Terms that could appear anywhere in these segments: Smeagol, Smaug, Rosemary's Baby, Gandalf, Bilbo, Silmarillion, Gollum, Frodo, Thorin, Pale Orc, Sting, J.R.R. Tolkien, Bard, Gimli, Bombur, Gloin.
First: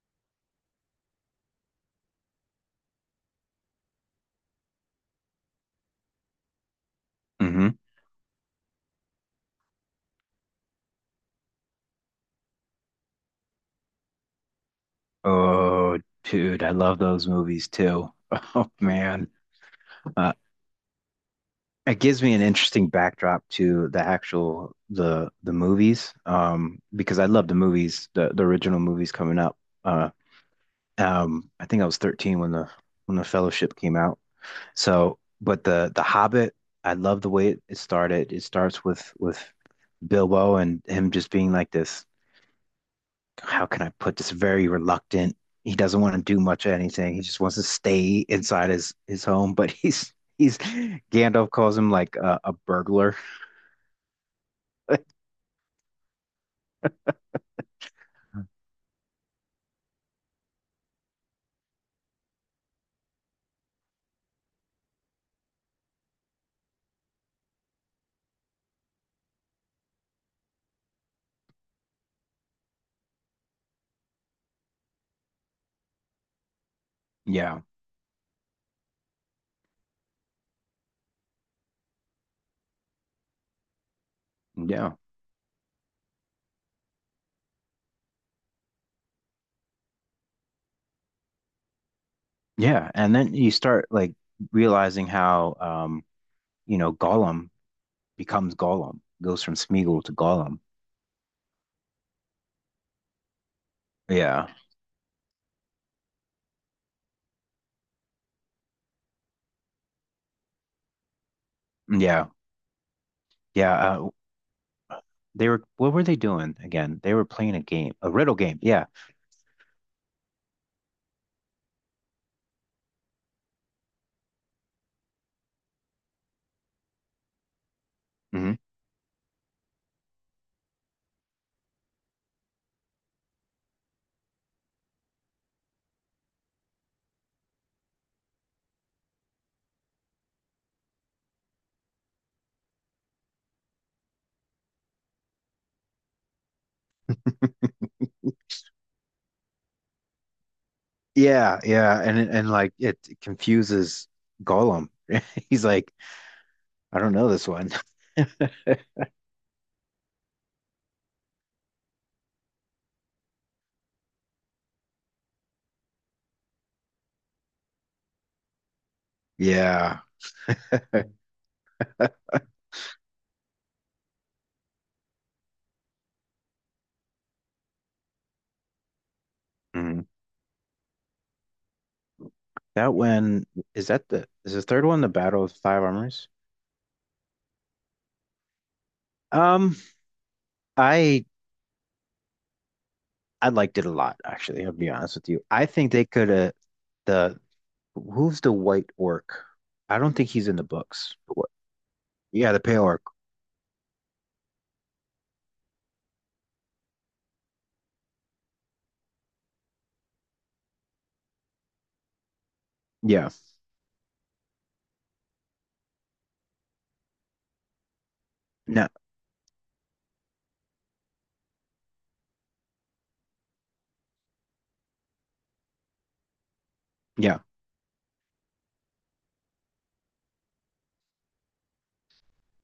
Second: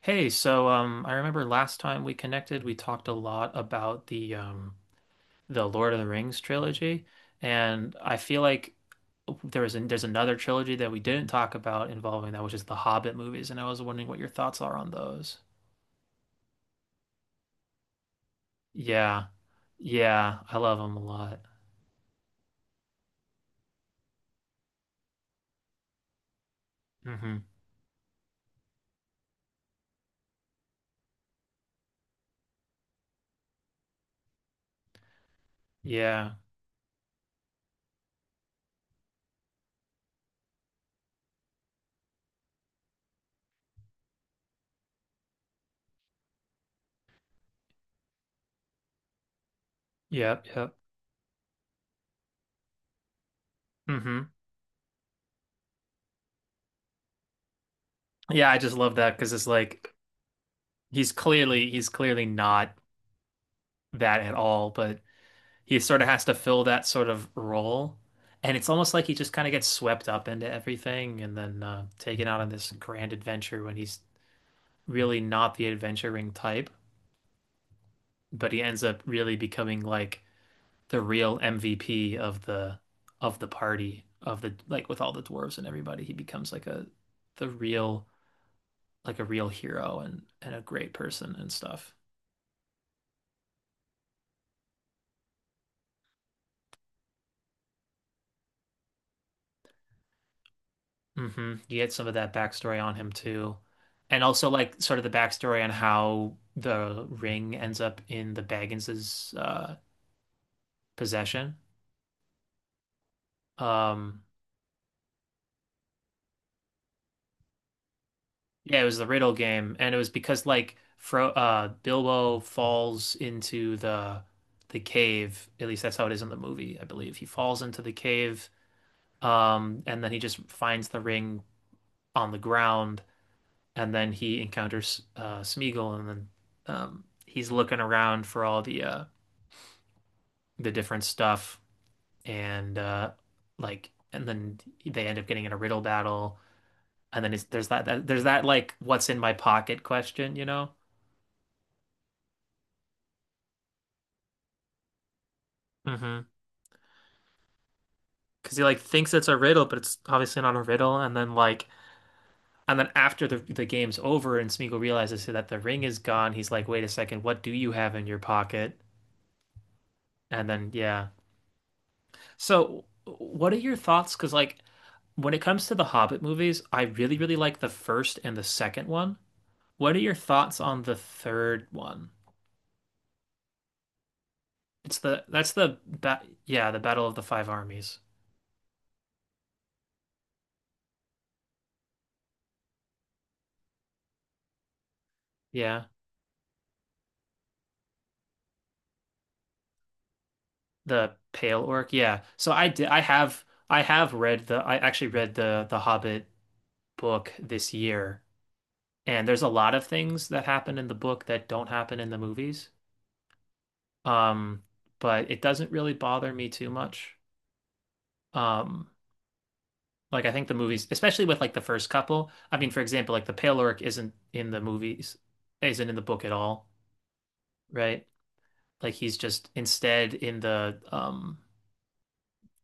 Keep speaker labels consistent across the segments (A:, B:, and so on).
A: Hey, I remember last time we connected, we talked a lot about the Lord of the Rings trilogy,
B: Hmm.
A: and I feel like there's another trilogy that we didn't talk about involving that, which is the Hobbit movies, and I was wondering what your thoughts are on those.
B: Oh, dude, I love those movies too. Oh
A: Yeah,
B: man, uh,
A: yeah, I love them a lot.
B: it gives me an interesting backdrop to the actual the movies, because I
A: Hmm
B: love the movies, the original movies coming up. Uh, I think I was 13 when the Fellowship came out. So, but the
A: Yeah,
B: Hobbit, I love the way it started. It starts with Bilbo and him just being like this, how can I put this, very reluctant. He doesn't want to do much of anything. He just wants to stay inside his home, but he's
A: yep,
B: he's
A: yep.
B: Gandalf calls him like a burglar.
A: hmm Yeah, I just love that because it's like he's clearly not that at all, but he sort of has to fill that sort of role. And it's almost like he just kind of gets swept up into everything and then taken out on this grand adventure when he's really not the adventuring type,
B: Yeah.
A: but he ends up really becoming like the real MVP of the party of the, like,
B: Yeah.
A: with all the dwarves and everybody. He becomes like a, the real, like a real hero and a great person and stuff.
B: Yeah. And then you start like realizing how you know, Gollum becomes Gollum, goes from Smeagol to Gollum.
A: Hmm You get some of that backstory on him too. And
B: Yeah.
A: also like sort of the backstory on how the ring ends up in the Baggins's possession.
B: Yeah. Yeah.
A: Um
B: They were, what were they doing again? They were playing a game, a riddle game.
A: yeah, it
B: Yeah.
A: was the Riddle game, and it was because like Fro Bilbo falls into the cave, at least that's how it is in the movie, I believe. He falls into the cave
B: Hmm.
A: and then he just finds the ring on the ground, and then he encounters Smeagol, and then he's looking around for all the the different stuff and uh and then they end up getting in a riddle battle, and then it's, there's that, that there's that, like, what's in my pocket question,
B: Yeah, yeah, and like it confuses Gollum. He's like,
A: hmm
B: I don't know this one.
A: Because he like thinks it's a riddle, but it's obviously not a riddle. And then, like, and then after the game's over and Smeagol realizes that the ring is gone, he's like, "Wait a second, what do you have in your pocket?"
B: Yeah.
A: And then yeah. So what are your thoughts? Because like when it comes to the Hobbit movies, I really really like the first and the second one. What are
B: Hmm.
A: your thoughts on the third one?
B: That one, is the third
A: It's
B: one, the
A: the
B: Battle
A: that's
B: of
A: the
B: Five
A: ba
B: Armors?
A: yeah, the Battle of the Five Armies.
B: Um, I I liked it a lot, actually, I'll be honest with you. I
A: Yeah,
B: think they could have the who's the white orc? I don't think he's in the
A: the
B: books.
A: Pale Orc. Yeah.
B: Yeah, the pale orc.
A: I have read the, I actually read the Hobbit book this year, and there's a lot of things that happen in the book that don't happen in the movies.
B: Yeah.
A: Um, but it doesn't really bother me too much.
B: No,
A: Um, like I think the movies, especially with like the first couple. I mean, for example, like the Pale Orc isn't in the movies, isn't in the book at all,
B: yeah.
A: right? Like he's just instead in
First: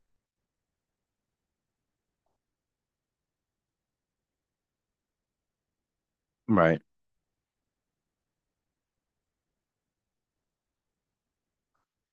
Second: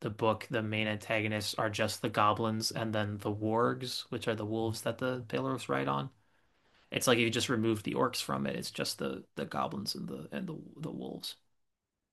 A: the book, the main antagonists are just the goblins and then the wargs, which are the wolves that the Pelorus ride on.
B: Right.
A: It's like you just remove the orcs from it. It's just the goblins and the wolves.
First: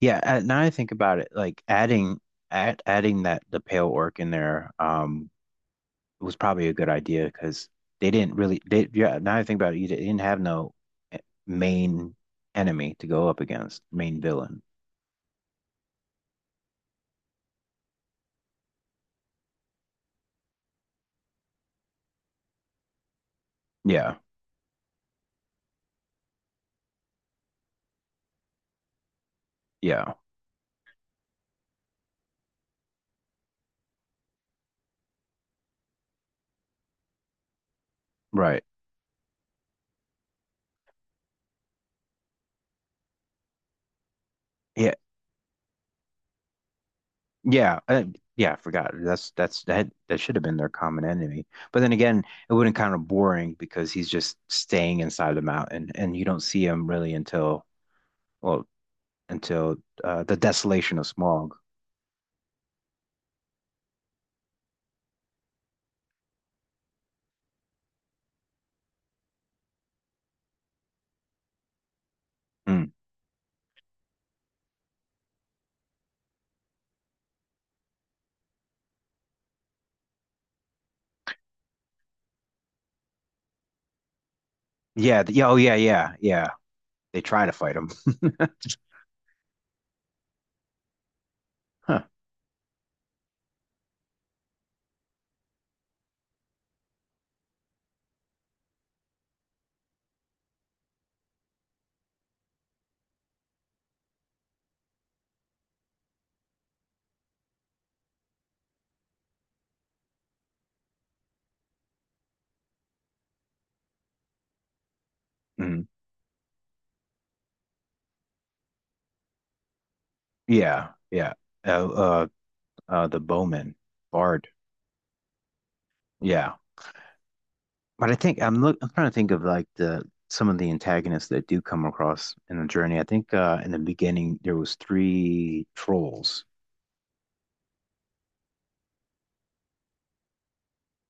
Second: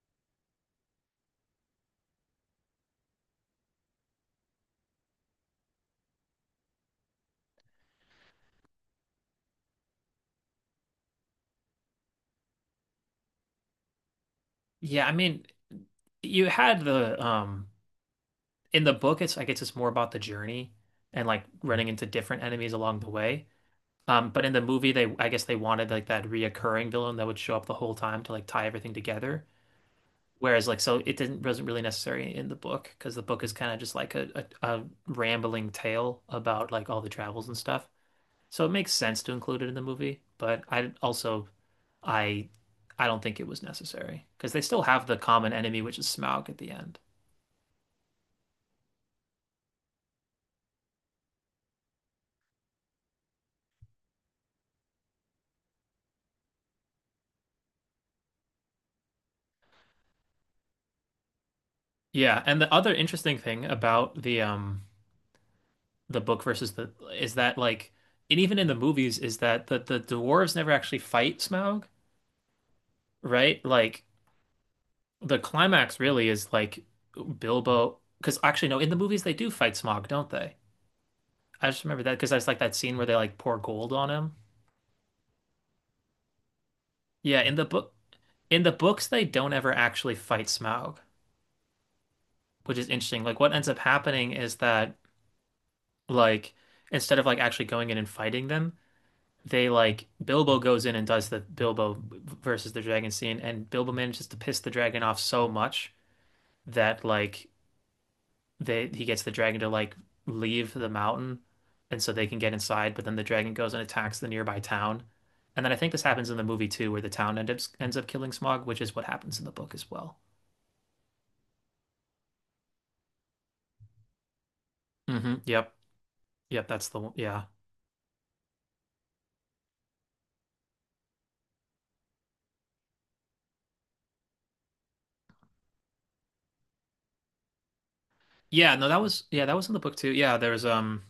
B: Yeah, now I think about it, like adding that the pale orc in there was probably a good idea because they didn't really they yeah, now I think about it, you didn't have no eh, main enemy to go up against, main villain.
A: Yeah, I mean, you had the in the book it's, I guess it's more about the journey and like running into different enemies along the way.
B: Yeah,
A: But in the movie they, I guess they wanted like that reoccurring villain that would show up the whole time to like tie everything together.
B: yeah,
A: Whereas, like, so it didn't wasn't really necessary in the book because the book is kind of just like a, a rambling tale about like all the travels and stuff. So
B: right.
A: it makes sense to include it in the movie, but I also, I I don't think it was necessary because they still
B: Yeah,
A: have the common enemy, which is Smaug at the end.
B: yeah, uh, yeah, I forgot. That should have been their common enemy. But then again, it wouldn't kind of boring because he's just staying inside the mountain and you don't see him really until well until the desolation of Smaug.
A: Yeah, and the other interesting thing about the book versus the, is that like, and even in the movies, is that the dwarves never actually fight Smaug,
B: Mm.
A: right? Like the climax really is like Bilbo, because actually no, in the movies they do fight Smog, don't they? I just remember that because I was like that scene where they like pour gold on him.
B: Yeah. Yeah. Oh, yeah. Yeah. Yeah. They
A: Yeah,
B: try to
A: in the
B: fight him.
A: book, in the books they don't ever actually fight Smaug,
B: Huh.
A: which is interesting. Like what ends up happening is that, like instead of like actually going in and fighting them, they like Bilbo goes in and does the Bilbo versus the dragon scene, and Bilbo manages to piss the dragon off so much that like they he gets the dragon to like leave the mountain, and so they can get inside, but then the dragon goes and attacks the nearby town, and then I
B: Mm.
A: think this happens in the movie too, where the town ends up killing Smog, which is what happens in the book as well.
B: Yeah. Yeah. Uh, uh, the bowman bard.
A: Hmm yep,
B: Yeah.
A: yep, that's the one, yeah.
B: But I think I'm look. I'm trying to think of like the some of the antagonists that do come across in the journey. I think in the beginning there was three trolls.
A: Yeah, no, that was, yeah, that was in the book too, yeah. there's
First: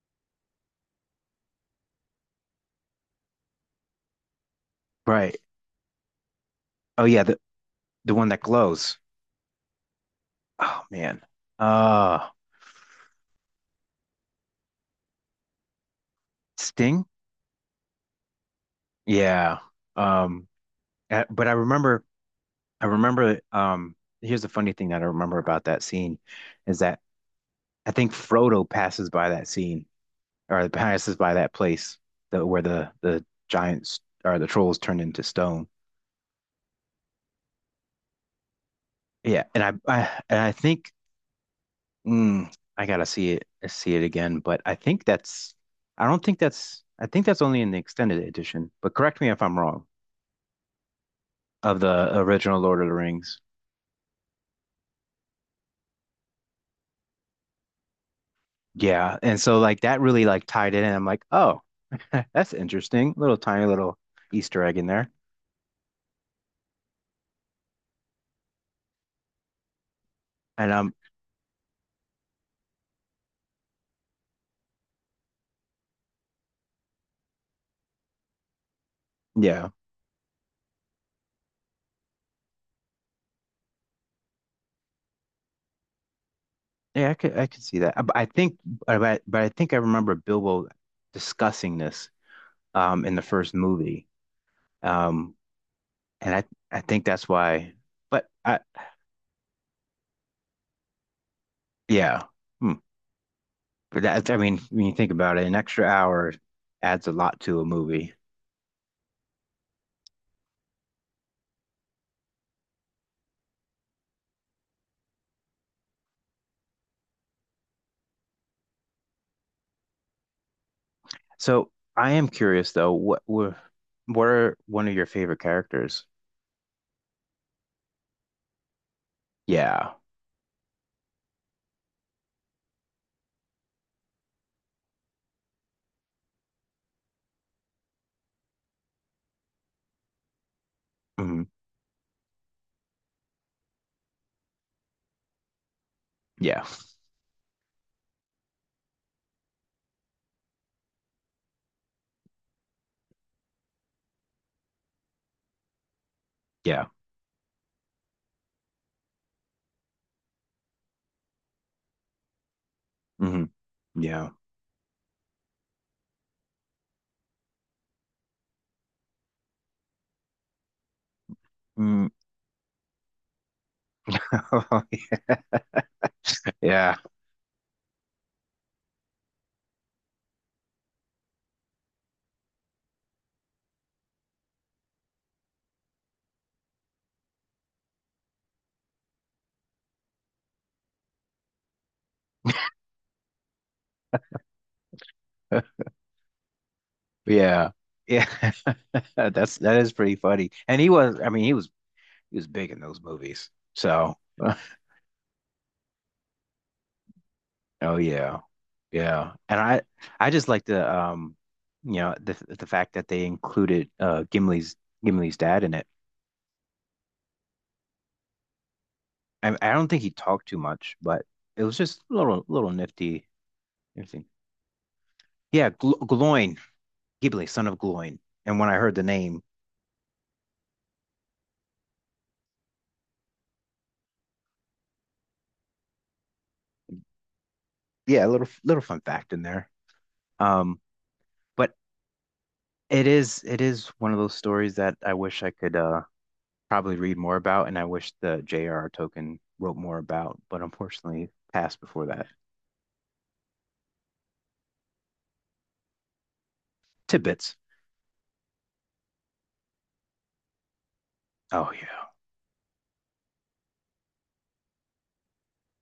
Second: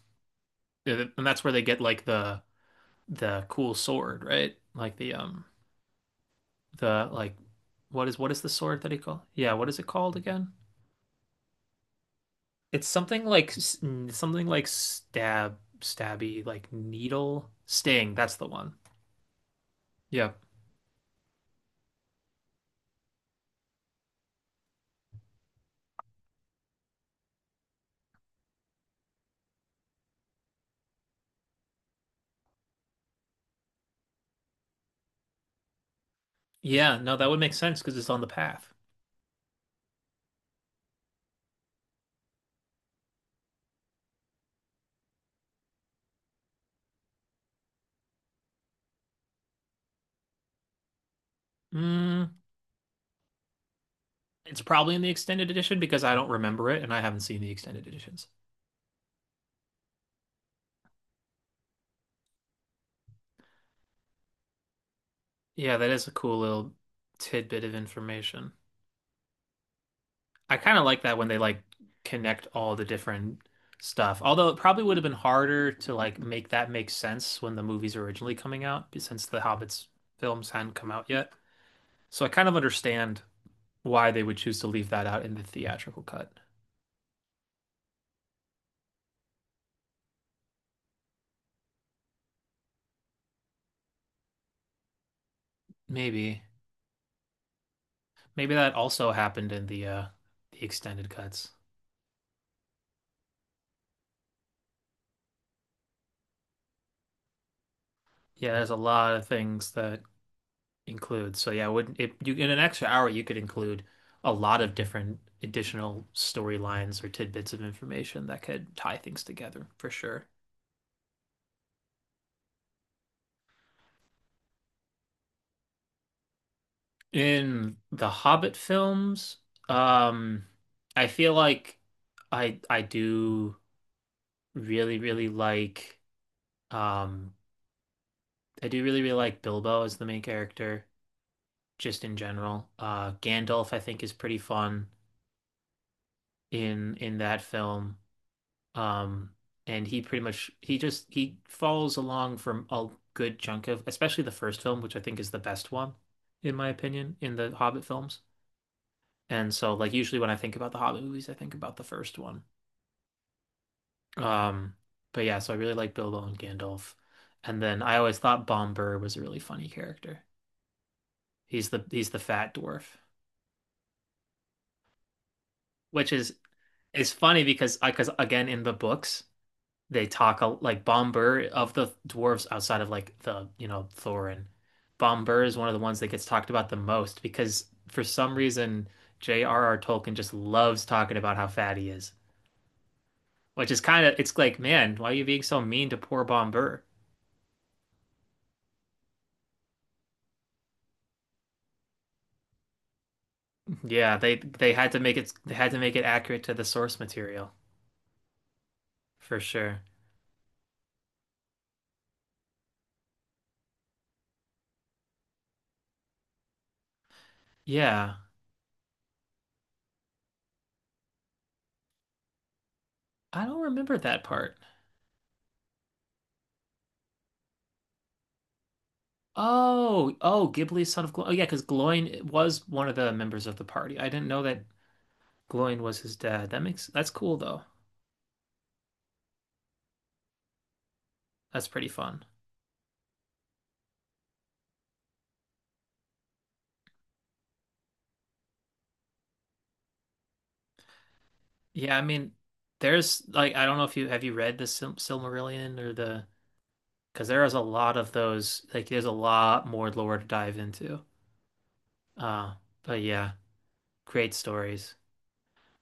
A: And that's where they get like the cool sword, right? Like
B: Right. Oh
A: the
B: yeah.
A: like what
B: The
A: is, what
B: one
A: is
B: that
A: the sword that
B: glows.
A: he called, yeah, what is it called again?
B: Oh man. Uh,
A: It's something like, something like stab, stabby, like
B: Sting.
A: needle, sting. That's the one.
B: Yeah.
A: Yeah.
B: Um. But I remember. I remember. Here's the funny thing that I remember about that scene is that I think Frodo passes by that scene or passes by that place where the giants or the trolls turned into stone.
A: Yeah, no, that would make sense because it's on the path.
B: Yeah, and I think mm, I gotta see it again, but I think that's I don't think that's I think that's only in the extended edition. But correct me if I'm wrong of the
A: Mm,
B: original Lord of the Rings.
A: it's probably in the extended edition because I don't remember it and I haven't seen the extended editions.
B: Yeah, and so like that really like tied it and I'm like, oh, that's interesting. Little tiny little Easter egg in there,
A: Yeah, that is a cool little tidbit of information. I
B: and
A: kind of like that when they like connect all the different stuff. Although it probably would have been harder to like make that make sense when the movie's were originally coming out, since the
B: yeah.
A: Hobbit's films hadn't come out yet. So I kind of understand why they would choose to leave that out in the theatrical cut.
B: Yeah, I could see that. But I think I remember Bilbo discussing this in the first movie. Um and
A: Maybe.
B: I think that's why but
A: Maybe
B: I
A: that also happened in the extended cuts.
B: yeah. Hmm. But that I mean when you think about it, an extra hour adds a lot to a movie.
A: Yeah, there's a lot of things that include. So yeah, would, if you, in an extra hour you could include a lot of different additional storylines or tidbits of information that could tie things together for sure.
B: So I am curious though, what are one of your favorite characters?
A: In the Hobbit films,
B: Yeah.
A: um, I feel like I do really really like, um, I do really really like Bilbo as the main character,
B: Hmm.
A: just in general. Gandalf I think is pretty fun
B: Yeah.
A: in that film. Um, and he pretty much, he follows along from a good chunk of, especially the first film, which I think is the best one, in my
B: Yeah.
A: opinion, in the Hobbit films. And so like usually when I think about the Hobbit movies, I think about the first one.
B: Hmm. Yeah.
A: Um, but yeah, so I really like Bilbo and Gandalf. And then I always thought Bomber was a really funny character. He's the
B: Mm.
A: he's the fat dwarf, which is.
B: Yeah.
A: It's funny because I, because again in the books they talk a, like Bombur of the dwarves outside of like the, you know, Thorin. Bombur is one of the ones that gets talked about the most because for some reason J.R.R. Tolkien just loves talking about how fat he is, which is kind of, it's like, man, why are you being so mean to poor Bombur?
B: Yeah. Yeah. That's that is pretty funny. And he was I mean he was big in those movies.
A: Yeah,
B: So
A: they had to make it, they had to make it accurate to the source material
B: oh yeah. Yeah.
A: for
B: And
A: sure.
B: I just like the you know the fact that they included Gimli's Gimli's dad in it.
A: Yeah,
B: I don't think he talked too much, but it was just a little little nifty
A: I don't remember that
B: everything.
A: part.
B: Yeah, Gl Gloin, Gimli, son of Gloin. And when I heard the name,
A: Oh, oh, Ghibli's son of Gloin. Oh, yeah, because Gloin was one of the members of the party. I didn't know that Gloin was his dad. That makes, that's cool though.
B: yeah, a little little fun fact in there. Um
A: That's
B: but
A: pretty fun.
B: It is one of those stories that I wish I could probably read more about and I wish the J.R.R. Tolkien wrote more about, but unfortunately passed
A: Yeah, I
B: before that.
A: mean, there's like, I don't know if you have, you read the Silmarillion or the, because there is
B: Tidbits.
A: a lot of those. Like, there's a lot more lore to dive into.
B: Oh yeah.
A: Uh, but yeah, great stories.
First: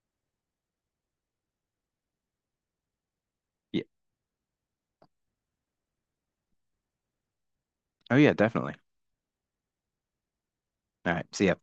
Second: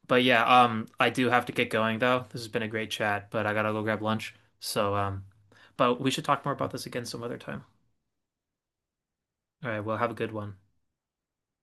A: But yeah, I do have to get going though. This has been a great chat, but I gotta
B: Yeah.
A: go grab lunch. So, but we should talk more about this again some other time.
B: Oh yeah, definitely.
A: All right, well, have a good one.
B: All right. See ya.